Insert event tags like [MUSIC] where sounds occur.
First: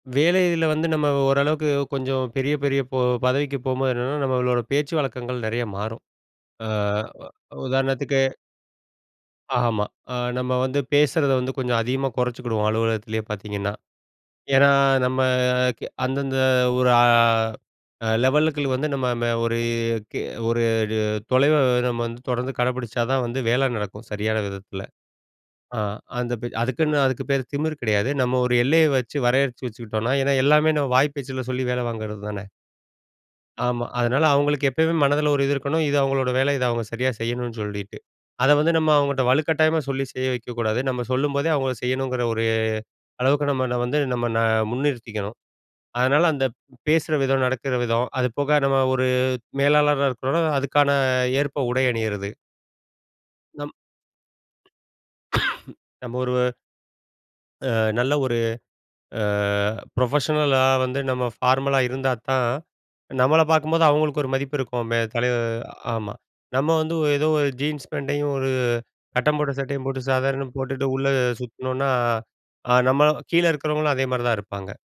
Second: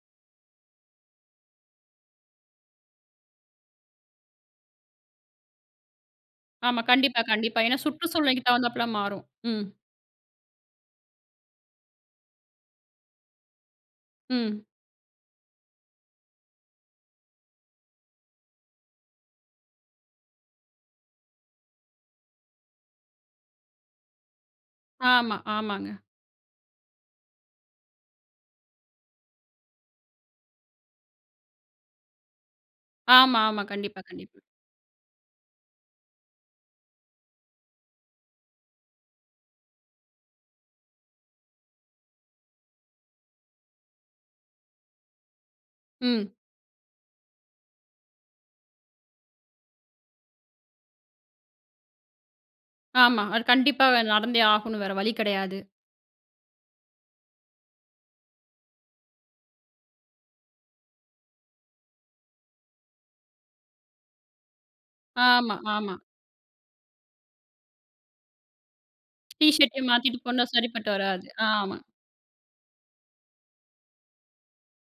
வேலையிதுல வந்து நம்ம ஓரளவுக்கு கொஞ்சம் பெரிய, பெரிய பொ பதவிக்கு போம்போது என்னன்னா, நம்மளோட பேச்சு வழக்கங்கள் நெறைய மாறும். ஆ, ஆமா. கண்டிப்பா, வ கண்டிப்பா. ஏன்னா உதாரணத்துக்கு சுற்றுசூழ்நிலைக்கு தகுந்தாப்ல மாறும். ம். ஆமா. அ நம்ம வந்து பேசறத வந்து கொஞ்சம் அதிகமா கொறச்சிக்கிடுவோம் அலுவலகத்திலேயே பாத்தீங்கன்னா, ம். ஏன்னா நம்ம கெ அந்தந்த ஒரு அ, அ லெவலுக்குள்ள வந்து நம்ம ம ஒரு, கி ஒரே அடிய தொலைவ நம்ம வந்து தொடர்ந்து கடபிடிச்சா தான் வந்து வேல நடக்கும். சரியான விதத்தில. ஆமா, ஆ ஆமாங்க. அந்த பெ அதுக்குன்னு அதுக்கு பேரு திமிரு கெடையாது. நம்ம ஒரு எல்லைய வச்சு வரையறச்சு வச்சுக்கிட்டோன்னா ஏன்னா எல்லாமே நம்ம வாய் பேச்சில சொல்லி வேல வாங்குறது தானே! ஆமா, ஆமா. ஆமா. கண்டிப்பா, அதனால கண்டிப்பா. அவுங்களுக்கு எப்பயுமே மனதில ஒரு இது இருக்கணும். இது அவுங்களோட வேல தான் அவுங்க சரியா செய்யணுன்னு சொல்லீட்டு. அத வந்து நம்ம அவங்கட்ட வலுக்கட்டாயமா சொல்லி செய்ய வெக்கக்கூடாது. நம்ம சொல்லும்போதே அவங்க செய்யணுங்கற ஒரு அளவுக்கு நம்ம வந்து நம்ம ந முன்னிறுத்திக்கணும். அதனால ம். அந்த பேசுற விதம், நடக்கற விதம், அதுபோக நம்ம ஒரு மேலாளரா இருக்கறோன்னா அதுக்கான ஏற்ப உடை அணியறது. ஆமா. அது நம் கண்டிப்பாக நடந்தே ஆகணும். வேற வழி கெடையாது. [COUGHS] நம்ம ஒருவ அ நல்ல ஒரு அ ப்ரொஃபஷ்னலா வந்து நம்ம ஃபார்மலா இருந்தா தான் நம்மள பாக்கும்போது அவுங்களுக்கு ஒரு மதிப்பு இருக்கும். மே தலைவ ஆமா, ஆமா. ஆமா. நம்ம வந்து ஒ எதோ ஒரு ஜீன்ஸ் பேண்ட்டையும் ஒரு கட்டம் டி போட்ட ஷர்ட்டு சட்டையும் போட்டு மாத்திட்டு போனா சாதாரணம் போட்டுட்டு சரிப்பட்டு உள்ள வராது. ஆமா. சுத்துனோன்னா, அ நம்ம கீழே இருக்றவுங்களும் அதேமாரி தான் இருப்பாங்க.